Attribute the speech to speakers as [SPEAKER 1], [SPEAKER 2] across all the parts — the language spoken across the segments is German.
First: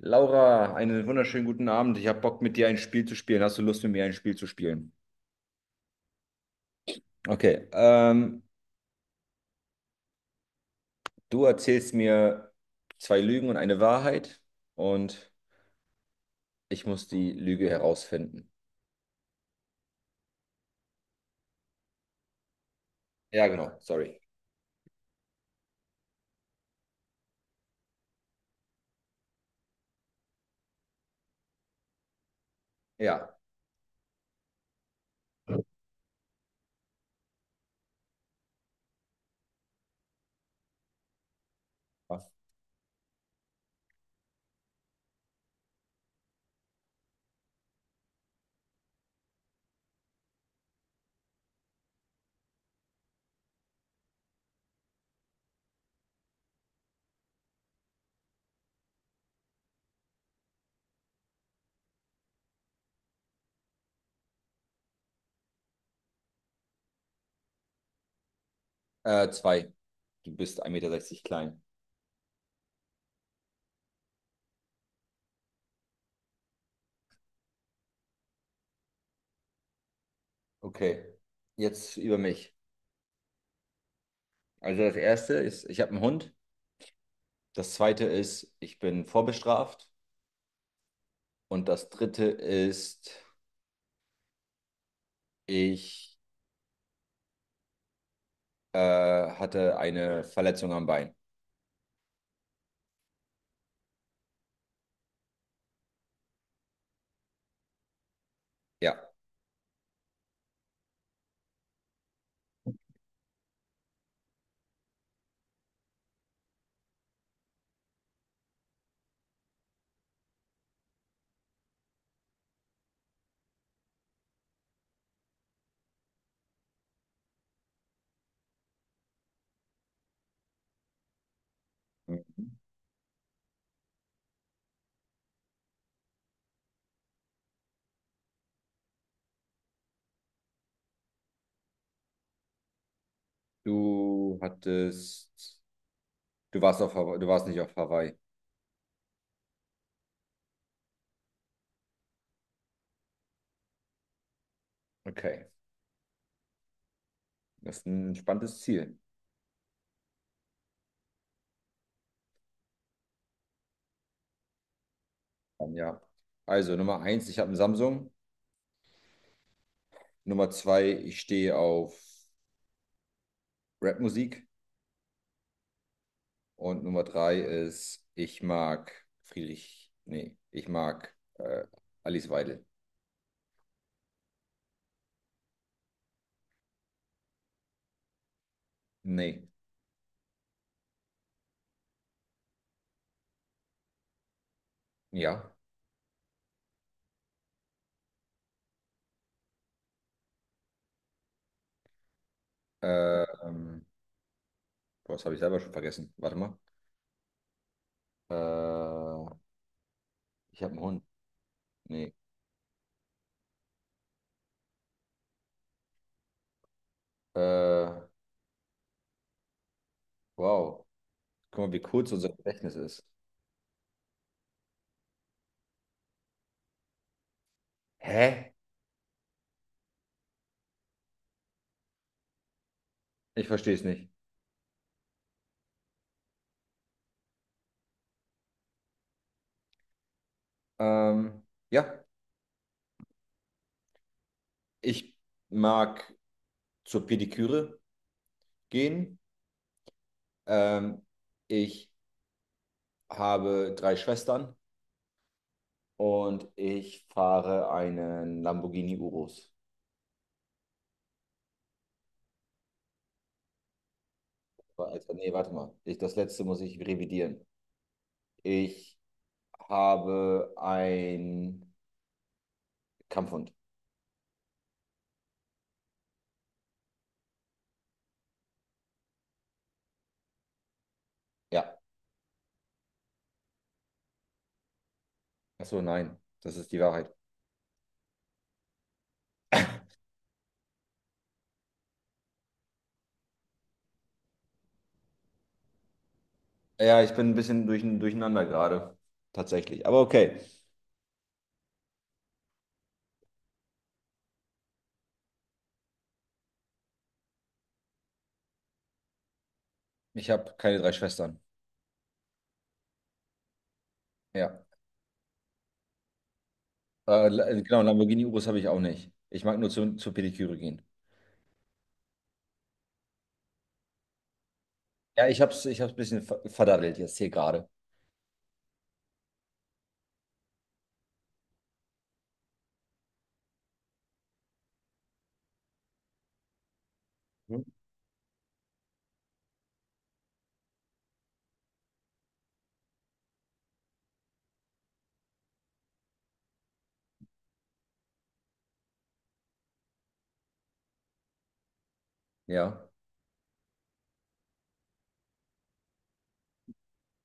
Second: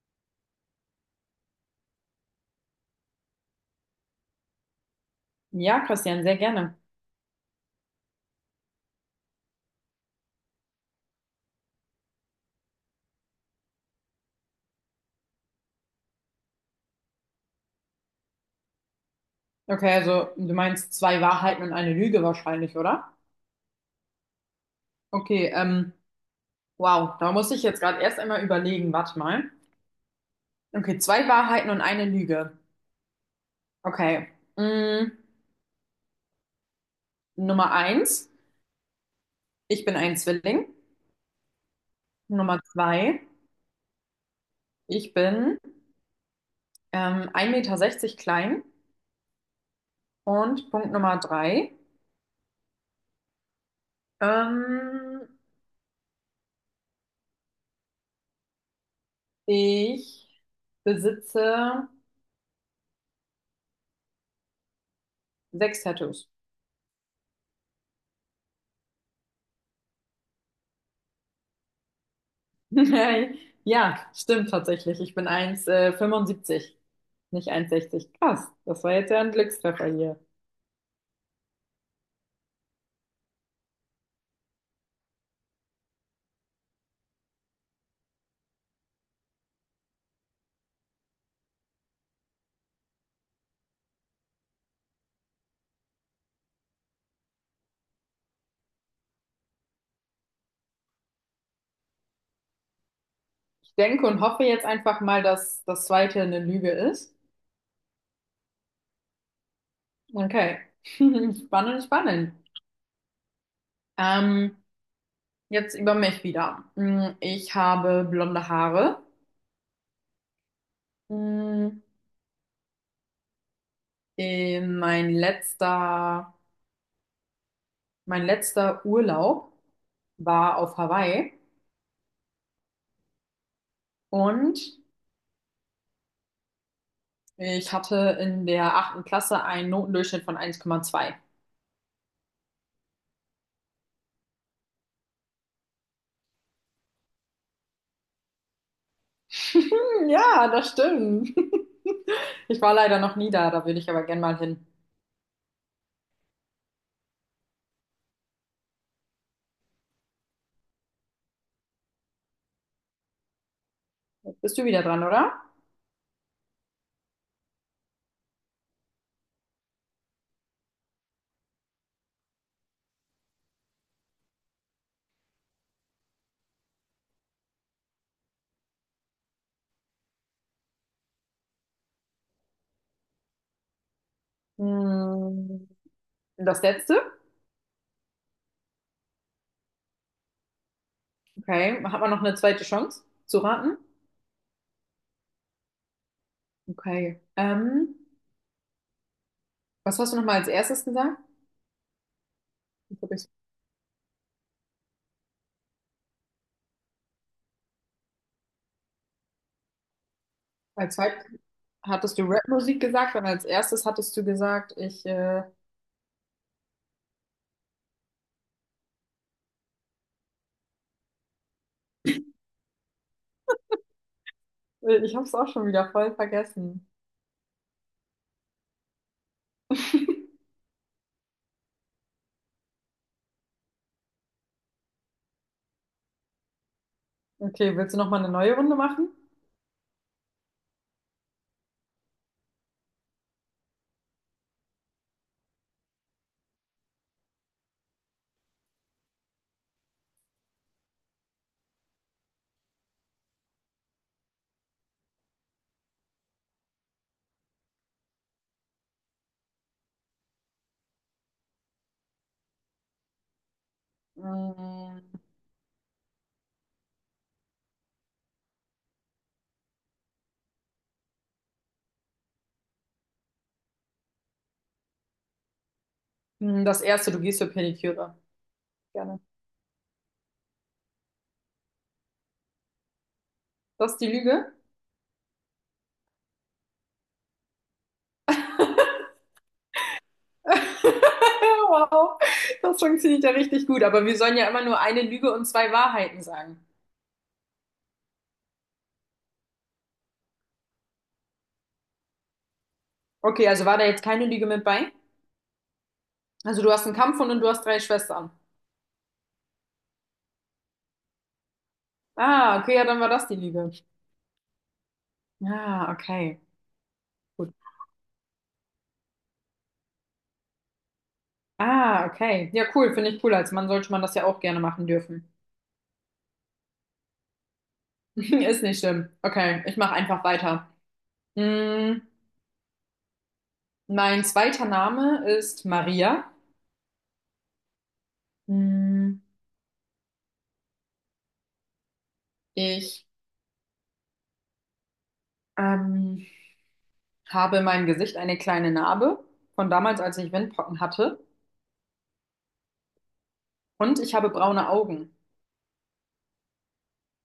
[SPEAKER 1] Laura, einen wunderschönen guten Abend. Ich habe Bock, mit dir ein Spiel zu spielen. Hast du Lust, mit mir ein Spiel zu spielen?
[SPEAKER 2] Ja, Christian, sehr gerne.
[SPEAKER 1] Okay, du erzählst mir zwei Lügen und eine Wahrheit und ich muss die Lüge herausfinden.
[SPEAKER 2] Okay, also du meinst zwei Wahrheiten und eine Lüge wahrscheinlich, oder?
[SPEAKER 1] Ja, genau, sorry.
[SPEAKER 2] Okay, wow, da muss ich jetzt gerade erst einmal überlegen, warte mal. Okay, zwei Wahrheiten und eine Lüge.
[SPEAKER 1] Ja,
[SPEAKER 2] Okay. Mm, Nummer eins, ich bin ein Zwilling. Nummer zwei, ich bin 1,60 Meter klein. Und Punkt Nummer drei, ähm, ich besitze sechs Tattoos.
[SPEAKER 1] zwei. Du bist 1,60 Meter klein.
[SPEAKER 2] Ja, stimmt tatsächlich. Ich bin 1,75, nicht 1,60. Krass, das war jetzt ja ein Glückstreffer hier.
[SPEAKER 1] Okay, jetzt über mich. Also das erste ist, ich habe einen Hund. Das zweite ist, ich bin vorbestraft. Und das dritte ist, ich hatte eine Verletzung am Bein.
[SPEAKER 2] Ich denke und hoffe jetzt einfach mal, dass das zweite eine Lüge ist.
[SPEAKER 1] Ja.
[SPEAKER 2] Okay, spannend, spannend. Ähm, jetzt über mich wieder. Ich habe blonde Haare. Hm, äh, Mein letzter, mein letzter Urlaub war auf Hawaii und ich hatte in der achten Klasse einen Notendurchschnitt von 1,2.
[SPEAKER 1] Du hattest, du warst auf Hawaii, du warst nicht auf Hawaii.
[SPEAKER 2] Ja, das stimmt. Ich war leider noch nie da, da würde ich aber gern mal hin.
[SPEAKER 1] Okay. Das ist ein spannendes Ziel.
[SPEAKER 2] Jetzt bist du wieder dran, oder?
[SPEAKER 1] Dann, ja. Also Nummer eins, ich habe einen Samsung. Nummer zwei, ich stehe auf Rapmusik. Und Nummer drei ist, ich mag Friedrich. Nee, ich mag Alice Weidel.
[SPEAKER 2] Hm, Das letzte.
[SPEAKER 1] Nee.
[SPEAKER 2] Okay. Hat man noch eine zweite Chance zu raten?
[SPEAKER 1] Ja.
[SPEAKER 2] Okay. Was hast du nochmal als erstes gesagt? Jetzt hab
[SPEAKER 1] Äh,
[SPEAKER 2] ich's-
[SPEAKER 1] Ähm, boah, das habe ich selber schon vergessen. Warte mal. Äh, ich habe einen
[SPEAKER 2] Als
[SPEAKER 1] Hund.
[SPEAKER 2] zweites
[SPEAKER 1] Nee.
[SPEAKER 2] hattest du Rap-Musik gesagt und als erstes hattest du gesagt, ich, äh,
[SPEAKER 1] Äh, wow. Guck mal, wie kurz unser Gedächtnis ist.
[SPEAKER 2] ich habe es auch schon wieder voll vergessen.
[SPEAKER 1] Hä? Ich verstehe es nicht.
[SPEAKER 2] Okay, willst du nochmal eine neue Runde machen?
[SPEAKER 1] Ähm, ja, ich mag zur Pediküre gehen. Ähm, ich habe drei Schwestern und ich fahre einen Lamborghini Urus.
[SPEAKER 2] Hm.
[SPEAKER 1] Also, nee, warte mal. Ich, das letzte muss ich revidieren. Ich habe einen Kampfhund.
[SPEAKER 2] Das erste, du gehst für Pediküre. Gerne.
[SPEAKER 1] Ja.
[SPEAKER 2] Das ist die Lüge?
[SPEAKER 1] Ach so, nein. Das ist die Wahrheit.
[SPEAKER 2] Wow, das funktioniert ja richtig gut. Aber wir sollen ja immer nur eine Lüge und zwei Wahrheiten sagen.
[SPEAKER 1] Ja, ich bin ein bisschen durcheinander gerade. Tatsächlich. Aber okay.
[SPEAKER 2] Okay, also war da jetzt keine Lüge mit bei? Also du hast einen Kampfhund und du hast drei Schwestern.
[SPEAKER 1] Ich habe keine drei Schwestern.
[SPEAKER 2] Ah, okay, ja, dann war das die Lüge.
[SPEAKER 1] Ja.
[SPEAKER 2] Ah, okay. Gut.
[SPEAKER 1] Genau, Lamborghini-Urus habe ich auch nicht. Ich mag nur zur Pediküre gehen.
[SPEAKER 2] Ah, okay. Ja, cool, finde ich cool. Als Mann sollte man das ja auch gerne machen
[SPEAKER 1] Ja,
[SPEAKER 2] dürfen.
[SPEAKER 1] ich habe es ich hab's ein bisschen verdaddelt jetzt hier gerade.
[SPEAKER 2] Ist nicht schlimm. Okay, ich mache einfach weiter. Hm, Mein zweiter Name ist Maria.
[SPEAKER 1] Mhm.
[SPEAKER 2] Hm, ich Ähm, habe in meinem Gesicht eine kleine Narbe von damals, als ich Windpocken hatte.
[SPEAKER 1] Ja,
[SPEAKER 2] Und ich habe braune Augen.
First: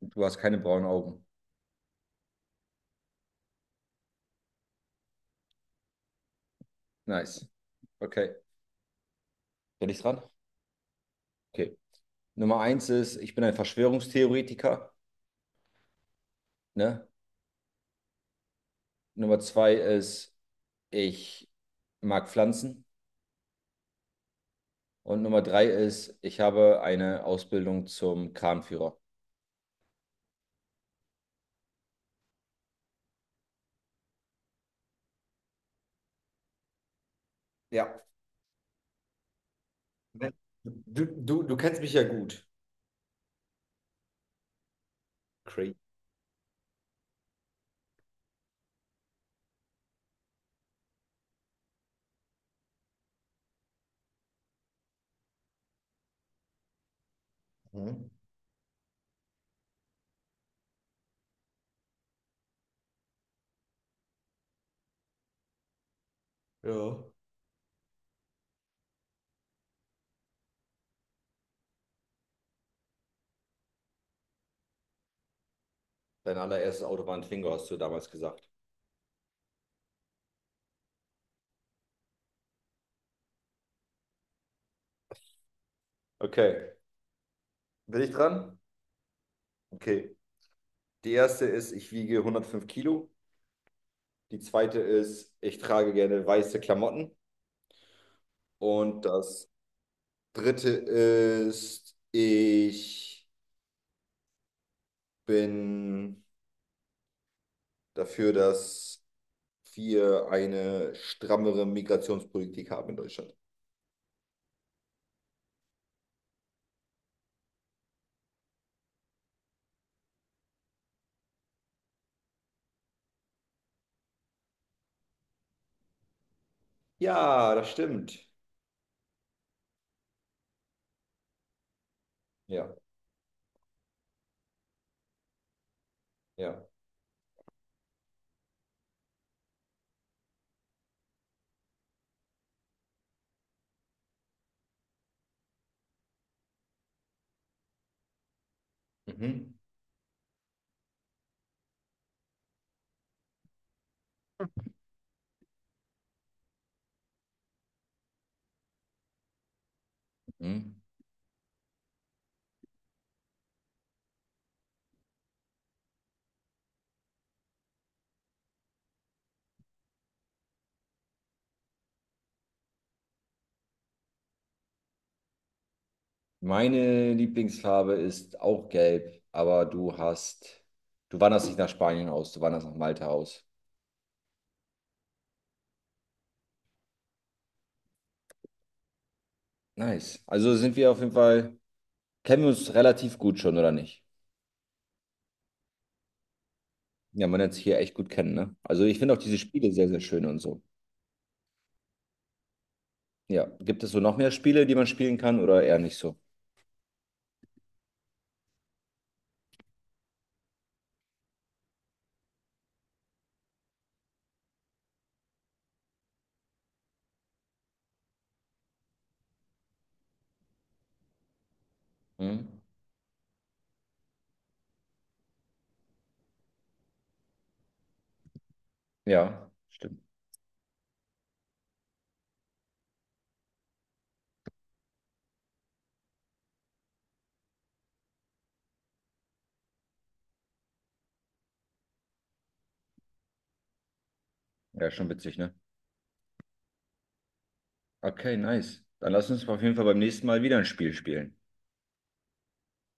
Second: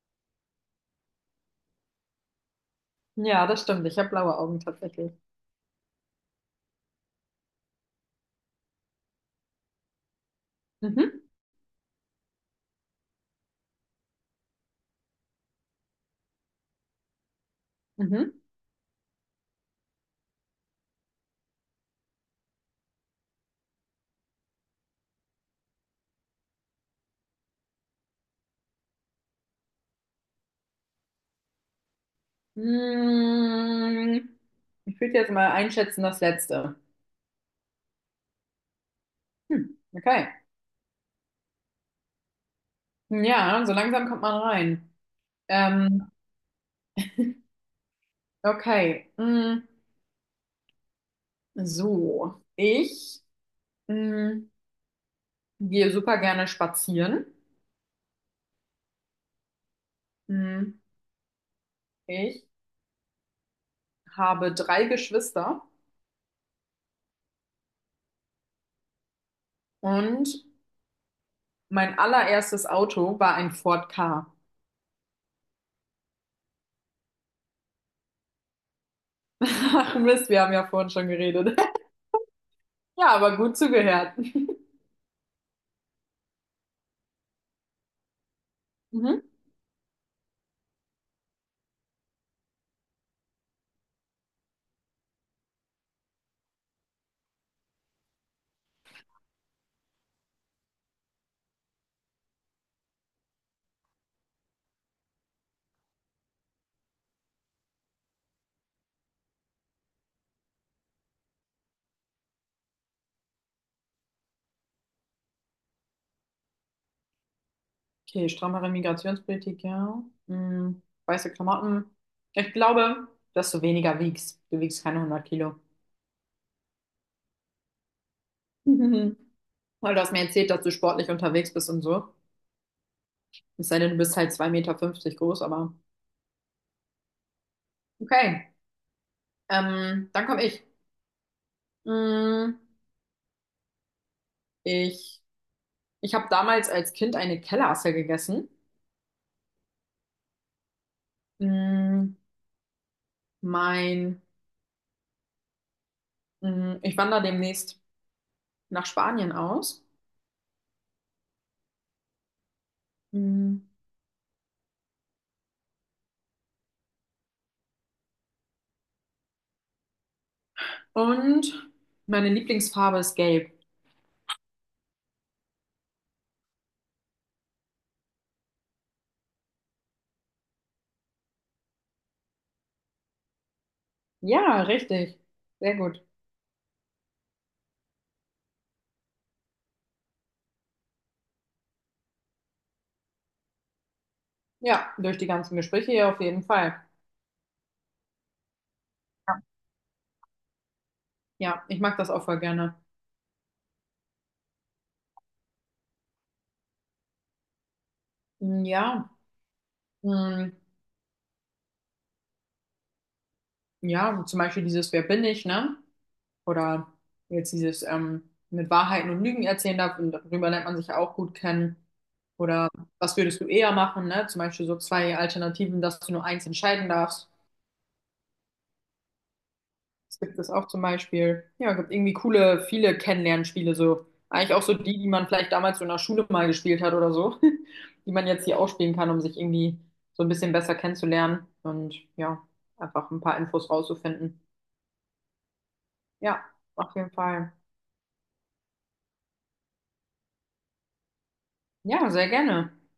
[SPEAKER 1] du hast keine braunen Augen.
[SPEAKER 2] Ja, das stimmt. Ich habe blaue Augen tatsächlich.
[SPEAKER 1] Nice. Okay. Bin ich dran?
[SPEAKER 2] Mhm,
[SPEAKER 1] Okay. Nummer eins ist, ich bin ein Verschwörungstheoretiker. Ne?
[SPEAKER 2] mhm.
[SPEAKER 1] Nummer zwei ist, ich mag Pflanzen. Und Nummer drei ist, ich habe eine Ausbildung zum Kranführer.
[SPEAKER 2] Mm, Ich würde jetzt mal einschätzen, das letzte.
[SPEAKER 1] Ja.
[SPEAKER 2] Hm, okay.
[SPEAKER 1] Du kennst mich ja gut.
[SPEAKER 2] Ja, so langsam kommt man rein.
[SPEAKER 1] Crazy.
[SPEAKER 2] Ähm, okay. So, ich mm, gehe super gerne spazieren.
[SPEAKER 1] Mhm.
[SPEAKER 2] Mm, Ich habe drei Geschwister
[SPEAKER 1] Ja.
[SPEAKER 2] und mein allererstes Auto war ein Ford Ka.
[SPEAKER 1] Dein allererstes Auto war ein Twingo, hast du damals gesagt.
[SPEAKER 2] Ach Mist, wir haben ja vorhin schon geredet. Ja, aber gut zugehört.
[SPEAKER 1] Okay. Bin ich dran?
[SPEAKER 2] Mhm.
[SPEAKER 1] Okay. Die erste ist, ich wiege 105 Kilo. Die zweite ist, ich trage gerne weiße Klamotten. Und das dritte ist, ich bin dafür, dass wir eine strammere Migrationspolitik haben in Deutschland.
[SPEAKER 2] Okay, strammere Migrationspolitik, ja. Weiße Klamotten. Ich glaube, dass du weniger wiegst. Du wiegst keine 100 Kilo.
[SPEAKER 1] Ja, das stimmt.
[SPEAKER 2] Mhm. Weil du hast mir erzählt, dass du sportlich unterwegs bist und so.
[SPEAKER 1] Ja,
[SPEAKER 2] Es sei denn, du bist halt 2,50 m groß, aber
[SPEAKER 1] ja.
[SPEAKER 2] okay. Dann komme ich. Hm, ich ich habe damals als Kind eine Kellerasse gegessen.
[SPEAKER 1] Mhm.
[SPEAKER 2] Hm, mein Ich wandere demnächst nach Spanien aus.
[SPEAKER 1] Mhm.
[SPEAKER 2] Mm, Und meine Lieblingsfarbe ist gelb.
[SPEAKER 1] Meine Lieblingsfarbe ist auch gelb, aber du hast, du wanderst nicht nach Spanien aus, du wanderst nach Malta aus.
[SPEAKER 2] Ja, richtig. Sehr gut.
[SPEAKER 1] Nice. Also sind wir auf jeden Fall, kennen wir uns relativ gut schon, oder nicht?
[SPEAKER 2] Ja, durch die ganzen Gespräche hier auf jeden Fall.
[SPEAKER 1] Ja, man lernt sich hier echt gut kennen, ne? Also ich finde auch diese Spiele sehr, sehr schön und so.
[SPEAKER 2] Ja, ich mag das auch voll gerne.
[SPEAKER 1] Ja, gibt es so noch mehr Spiele, die man spielen kann oder eher nicht so?
[SPEAKER 2] Mm, ja, mm, ja, zum Beispiel dieses Wer bin ich, ne? Oder jetzt dieses mit Wahrheiten und Lügen erzählen darf und darüber lernt man sich ja auch gut kennen.
[SPEAKER 1] Hm?
[SPEAKER 2] Oder was würdest du eher machen, ne? Zum Beispiel so zwei Alternativen, dass du nur eins entscheiden darfst.
[SPEAKER 1] Ja, stimmt.
[SPEAKER 2] Es gibt es auch zum Beispiel, ja, gibt irgendwie coole, viele Kennenlernspiele so. Eigentlich auch so die, die man vielleicht damals so in der Schule mal gespielt hat oder so, die man jetzt hier auch spielen kann, um sich irgendwie so ein bisschen besser kennenzulernen und ja, einfach ein paar Infos rauszufinden.
[SPEAKER 1] Ja, schon witzig, ne?
[SPEAKER 2] Ja, auf jeden Fall.
[SPEAKER 1] Okay, nice. Dann lass uns auf jeden Fall beim nächsten Mal wieder ein Spiel spielen.
[SPEAKER 2] Ja, sehr gerne.